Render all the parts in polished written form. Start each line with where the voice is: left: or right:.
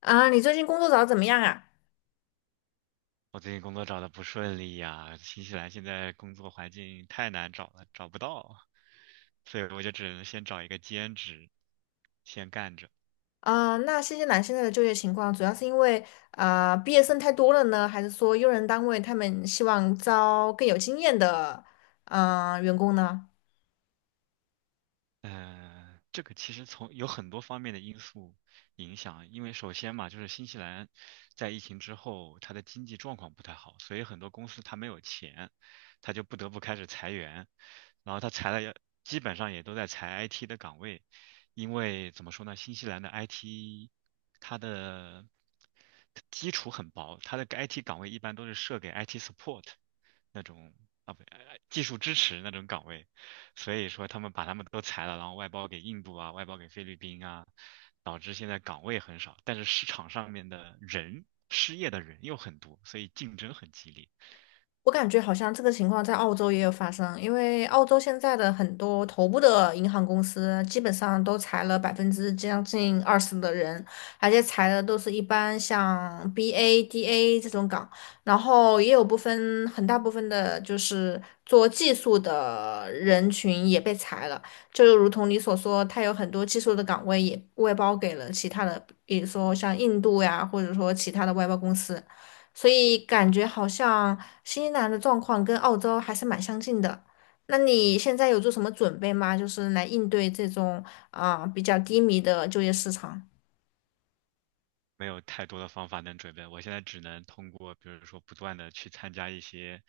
left: 啊，你最近工作找的怎么样啊？
right: 我最近工作找的不顺利呀，新西兰现在工作环境太难找了，找不到，所以我就只能先找一个兼职，先干着。
left: 啊，那新西兰现在的就业情况，主要是因为毕业生太多了呢，还是说用人单位他们希望招更有经验的员工呢？
right: 这个其实从有很多方面的因素影响，因为首先嘛，就是新西兰在疫情之后，它的经济状况不太好，所以很多公司它没有钱，它就不得不开始裁员，然后它裁了也，基本上也都在裁 IT 的岗位，因为怎么说呢，新西兰的 IT 它的基础很薄，它的 IT 岗位一般都是设给 IT support 那种啊不，技术支持那种岗位。所以说他们把他们都裁了，然后外包给印度啊，外包给菲律宾啊，导致现在岗位很少，但是市场上面的人，失业的人又很多，所以竞争很激烈。
left: 我感觉好像这个情况在澳洲也有发生，因为澳洲现在的很多头部的银行公司基本上都裁了将近20%的人，而且裁的都是一般像 BA、DA 这种岗，然后也有部分很大部分的就是做技术的人群也被裁了，就如同你所说，它有很多技术的岗位也外包给了其他的，比如说像印度呀，或者说其他的外包公司。所以感觉好像新西兰的状况跟澳洲还是蛮相近的。那你现在有做什么准备吗？就是来应对这种比较低迷的就业市场。
right: 没有太多的方法能准备，我现在只能通过，比如说不断的去参加一些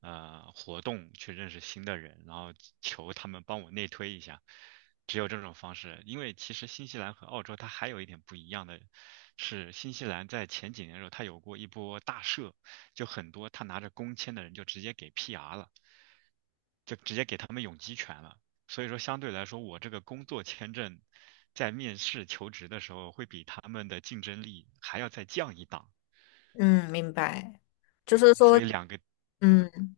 right: 活动，去认识新的人，然后求他们帮我内推一下，只有这种方式。因为其实新西兰和澳洲它还有一点不一样的是，新西兰在前几年的时候，它有过一波大赦，就很多他拿着工签的人就直接给 PR 了。就直接给他们永居权了。所以说，相对来说，我这个工作签证在面试求职的时候，会比他们的竞争力还要再降一档。
left: 嗯，明白。就
right: 对，
left: 是
right: 所
left: 说，
right: 以两个，嗯，
left: 嗯。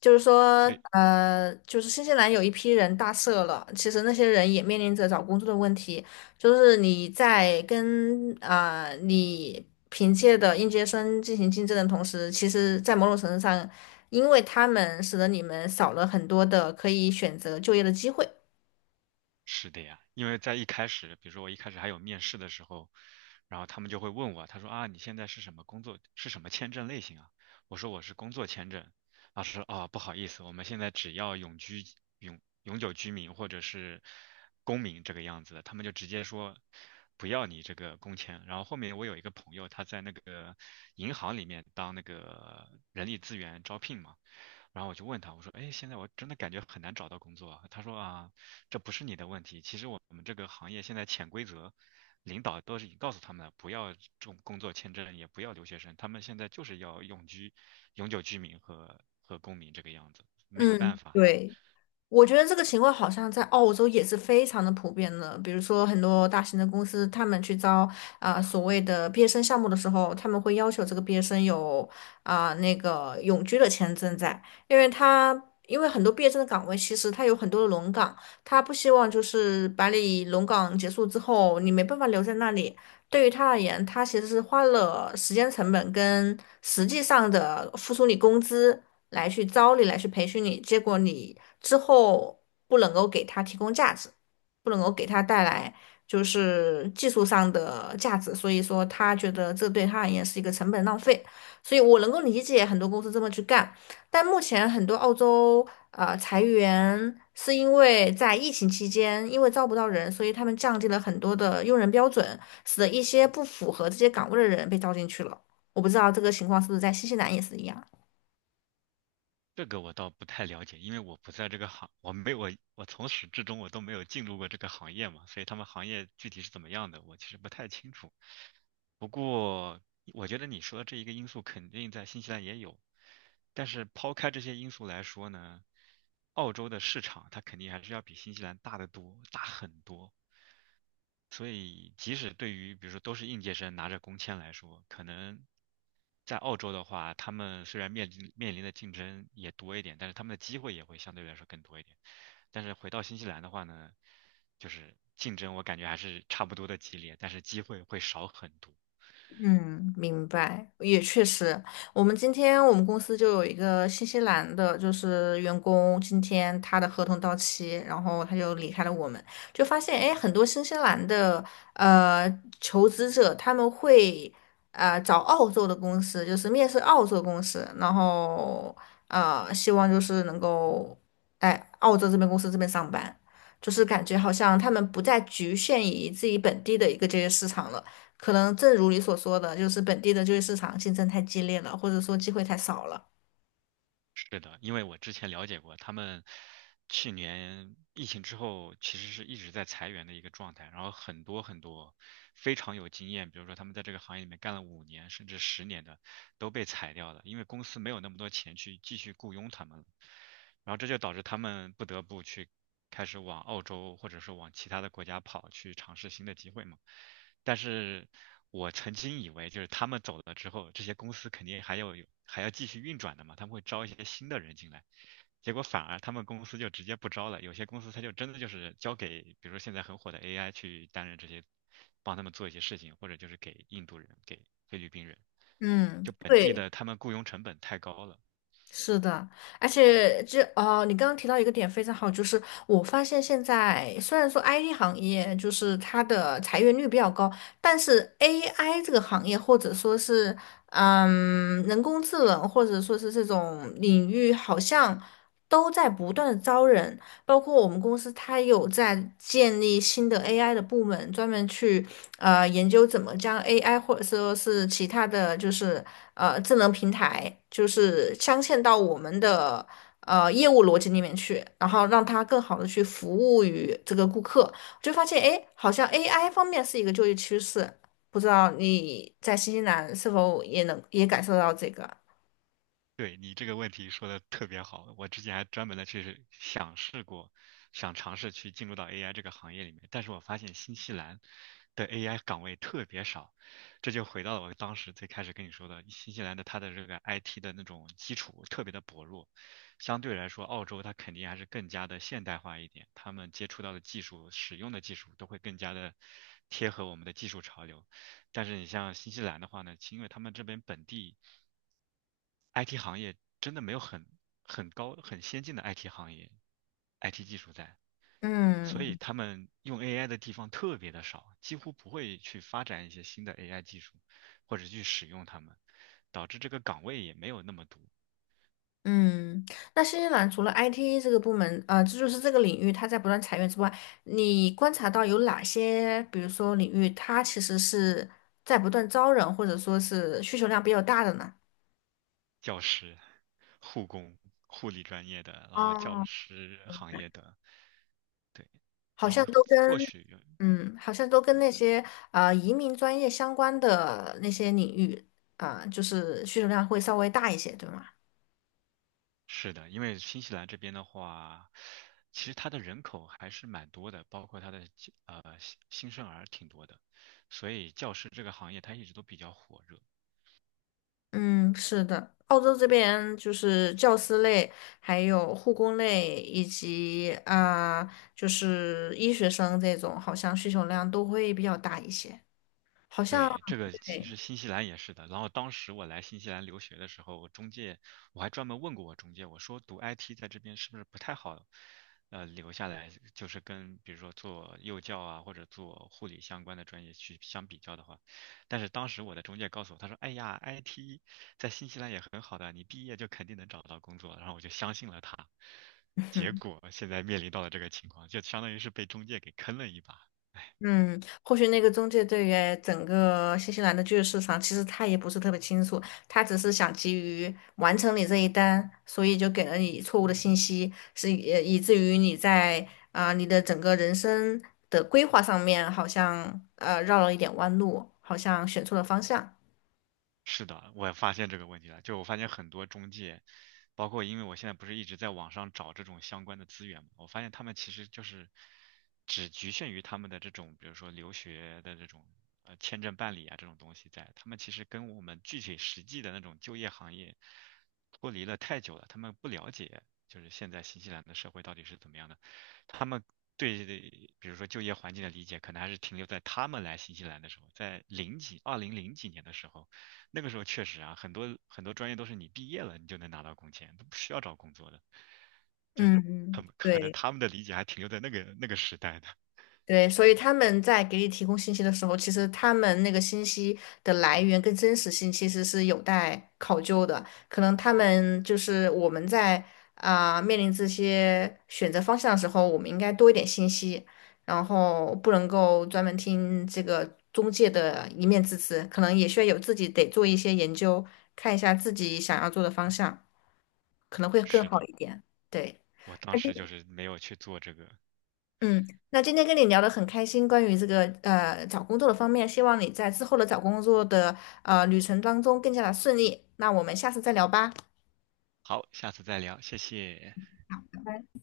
left: 就是说，
right: 所以
left: 就是新西兰有一批人大赦了，其实那些人也面临着找工作的问题。就是你在跟你凭借的应届生进行竞争的同时，其实，在某种程度上，因为他们使得你们少了很多的可以选择就业的机会。
right: 是的呀，因为在一开始，比如说我一开始还有面试的时候，然后他们就会问我，他说啊，你现在是什么工作，是什么签证类型啊？我说我是工作签证。老师说啊，不好意思，我们现在只要永居、永久居民或者是公民这个样子的，他们就直接说不要你这个工签。然后后面我有一个朋友，他在那个银行里面当那个人力资源招聘嘛。然后我就问他，我说，哎，现在我真的感觉很难找到工作啊。他说啊，这不是你的问题。其实我们这个行业现在潜规则，领导都是已经告诉他们了，不要重工作签证，也不要留学生，他们现在就是要永居、永久居民和公民这个样子，没有办
left: 嗯，
right: 法了。
left: 对。我觉得这个情况好像在澳洲也是非常的普遍的。比如说，很多大型的公司，他们去招所谓的毕业生项目的时候，他们会要求这个毕业生有那个永居的签证在，因为他因为很多毕业生的岗位其实他有很多的轮岗，他不希望就是把你轮岗结束之后你没办法留在那里。对于他而言，他其实是花了时间成本跟实际上的付出你工资。来去招你，来去培训你，结果你之后不能够给他提供价值，不能够给他带来就是技术上的价值，所以说他觉得这对他而言是一个成本浪费，所以我能够理解很多公司这么去干，但目前很多澳洲裁员是因为在疫情期间，因为招不到人，所以他们降低了很多的用人标准，使得一些不符合这些岗位的人被招进去了。我不知道这个情况是不是在新西兰也是一样。
right: 这个我倒不太了解，因为我不在这个行，我没我我从始至终我都没有进入过这个行业嘛，所以他们行业具体是怎么样的，我其实不太清楚。不过我觉得你说的这一个因素肯定在新西兰也有，但是抛开这些因素来说呢，澳洲的市场它肯定还是要比新西兰大得多，大很多。所以即使对于比如说都是应届生拿着工签来说，可能在澳洲的话，他们虽然面临的竞争也多一点，但是他们的机会也会相对来说更多一点。但是回到新西兰的话呢，就是竞争我感觉还是差不多的激烈，但是机会会少很多。
left: 嗯，明白，也确实。我们今天我们公司就有一个新西兰的，就是员工，今天他的合同到期，然后他就离开了我们，就发现，哎，很多新西兰的呃求职者他们会找澳洲的公司，就是面试澳洲公司，然后希望就是能够哎澳洲这边公司这边上班，就是感觉好像他们不再局限于自己本地的一个就业市场了。可能正如你所说的，就是本地的就业市场竞争太激烈了，或者说机会太少了。
right: 是的，因为我之前了解过，他们去年疫情之后，其实是一直在裁员的一个状态，然后很多很多非常有经验，比如说他们在这个行业里面干了5年甚至10年的，都被裁掉了，因为公司没有那么多钱去继续雇佣他们了。然后这就导致他们不得不去开始往澳洲或者说往其他的国家跑，去尝试新的机会嘛。但是我曾经以为，就是他们走了之后，这些公司肯定还要有还要继续运转的嘛，他们会招一些新的人进来。结果反而他们公司就直接不招了，有些公司他就真的就是交给，比如说现在很火的 AI 去担任这些，帮他们做一些事情，或者就是给印度人、给菲律宾人，
left: 嗯，
right: 就本地
left: 对，
right: 的他们雇佣成本太高了。
left: 是的，而且就哦，你刚刚提到一个点非常好，就是我发现现在虽然说 IT 行业就是它的裁员率比较高，但是 AI 这个行业或者说是人工智能或者说是这种领域，好像都在不断的招人，包括我们公司它有在建立新的 AI 的部门，专门去研究怎么将 AI 或者说是其他的就是智能平台，就是镶嵌到我们的业务逻辑里面去，然后让它更好的去服务于这个顾客。我就发现，哎，好像 AI 方面是一个就业趋势，不知道你在新西兰是否也能也感受到这个？
right: 对你这个问题说的特别好，我之前还专门的去想试过，想尝试去进入到 AI 这个行业里面，但是我发现新西兰的 AI 岗位特别少，这就回到了我当时最开始跟你说的，新西兰的它的这个 IT 的那种基础特别的薄弱，相对来说，澳洲它肯定还是更加的现代化一点，他们接触到的技术、使用的技术都会更加的贴合我们的技术潮流，但是你像新西兰的话呢，其因为他们这边本地。IT 行业真的没有很高很先进的 IT 行业，IT 技术在，所以
left: 嗯，
right: 他们用 AI 的地方特别的少，几乎不会去发展一些新的 AI 技术，或者去使用它们，导致这个岗位也没有那么多，
left: 嗯，那新西兰除了 IT 这个部门，呃，这就是这个领域它在不断裁员之外，你观察到有哪些，比如说领域它其实是在不断招人，或者说是需求量比较大的呢？
right: 教师、护工、护理专业的，然后教
left: 哦，
right: 师行业的，对，
left: 好
right: 然
left: 像
right: 后
left: 都跟，
right: 或许
left: 嗯，好像都跟那些移民专业相关的那些领域，就是需求量会稍微大一些，对吗？
right: 是的，因为新西兰这边的话，其实它的人口还是蛮多的，包括它的新生儿挺多的，所以教师这个行业它一直都比较火热。
left: 嗯，是的，澳洲这边就是教师类，还有护工类，以及就是医学生这种，好像需求量都会比较大一些。好像
right: 对，这个其
left: 对，
right: 实新西兰也是的。然后当时我来新西兰留学的时候，我中介我还专门问过我中介，我说读 IT 在这边是不是不太好，呃，留下来就是跟比如说做幼教啊或者做护理相关的专业去相比较的话，但是当时我的中介告诉我，他说，哎呀，IT 在新西兰也很好的，你毕业就肯定能找到工作。然后我就相信了他，结果现在面临到了这个情况，就相当于是被中介给坑了一把。
left: 嗯，或许那个中介对于整个新西兰的就业市场，其实他也不是特别清楚，他只是想急于完成你这一单，所以就给了你错误的信息，以至于你在你的整个人生的规划上面，好像绕了一点弯路，好像选错了方向。
right: 是的，我也发现这个问题了。就我发现很多中介，包括因为我现在不是一直在网上找这种相关的资源嘛，我发现他们其实就是只局限于他们的这种，比如说留学的这种签证办理啊这种东西在，他们其实跟我们具体实际的那种就业行业脱离了太久了，他们不了解就是现在新西兰的社会到底是怎么样的，他们。对，比如说就业环境的理解，可能还是停留在他们来新西兰的时候，在零几、200几年的时候，那个时候确实啊，很多很多专业都是你毕业了你就能拿到工签，都不需要找工作的。
left: 嗯嗯，
right: 可能
left: 对。
right: 他们的理解还停留在那个时代的。
left: 对，所以他们在给你提供信息的时候，其实他们那个信息的来源跟真实性其实是有待考究的。可能他们就是我们在面临这些选择方向的时候，我们应该多一点信息，然后不能够专门听这个中介的一面之词，可能也需要有自己得做一些研究，看一下自己想要做的方向，可能会更
right: 是
left: 好
right: 的，
left: 一点。对。
right: 我当时就是没有去做这个。
left: 嗯，那今天跟你聊得很开心，关于这个找工作的方面，希望你在之后的找工作的旅程当中更加的顺利。那我们下次再聊吧。
right: 好，下次再聊，谢谢。
left: 拜拜。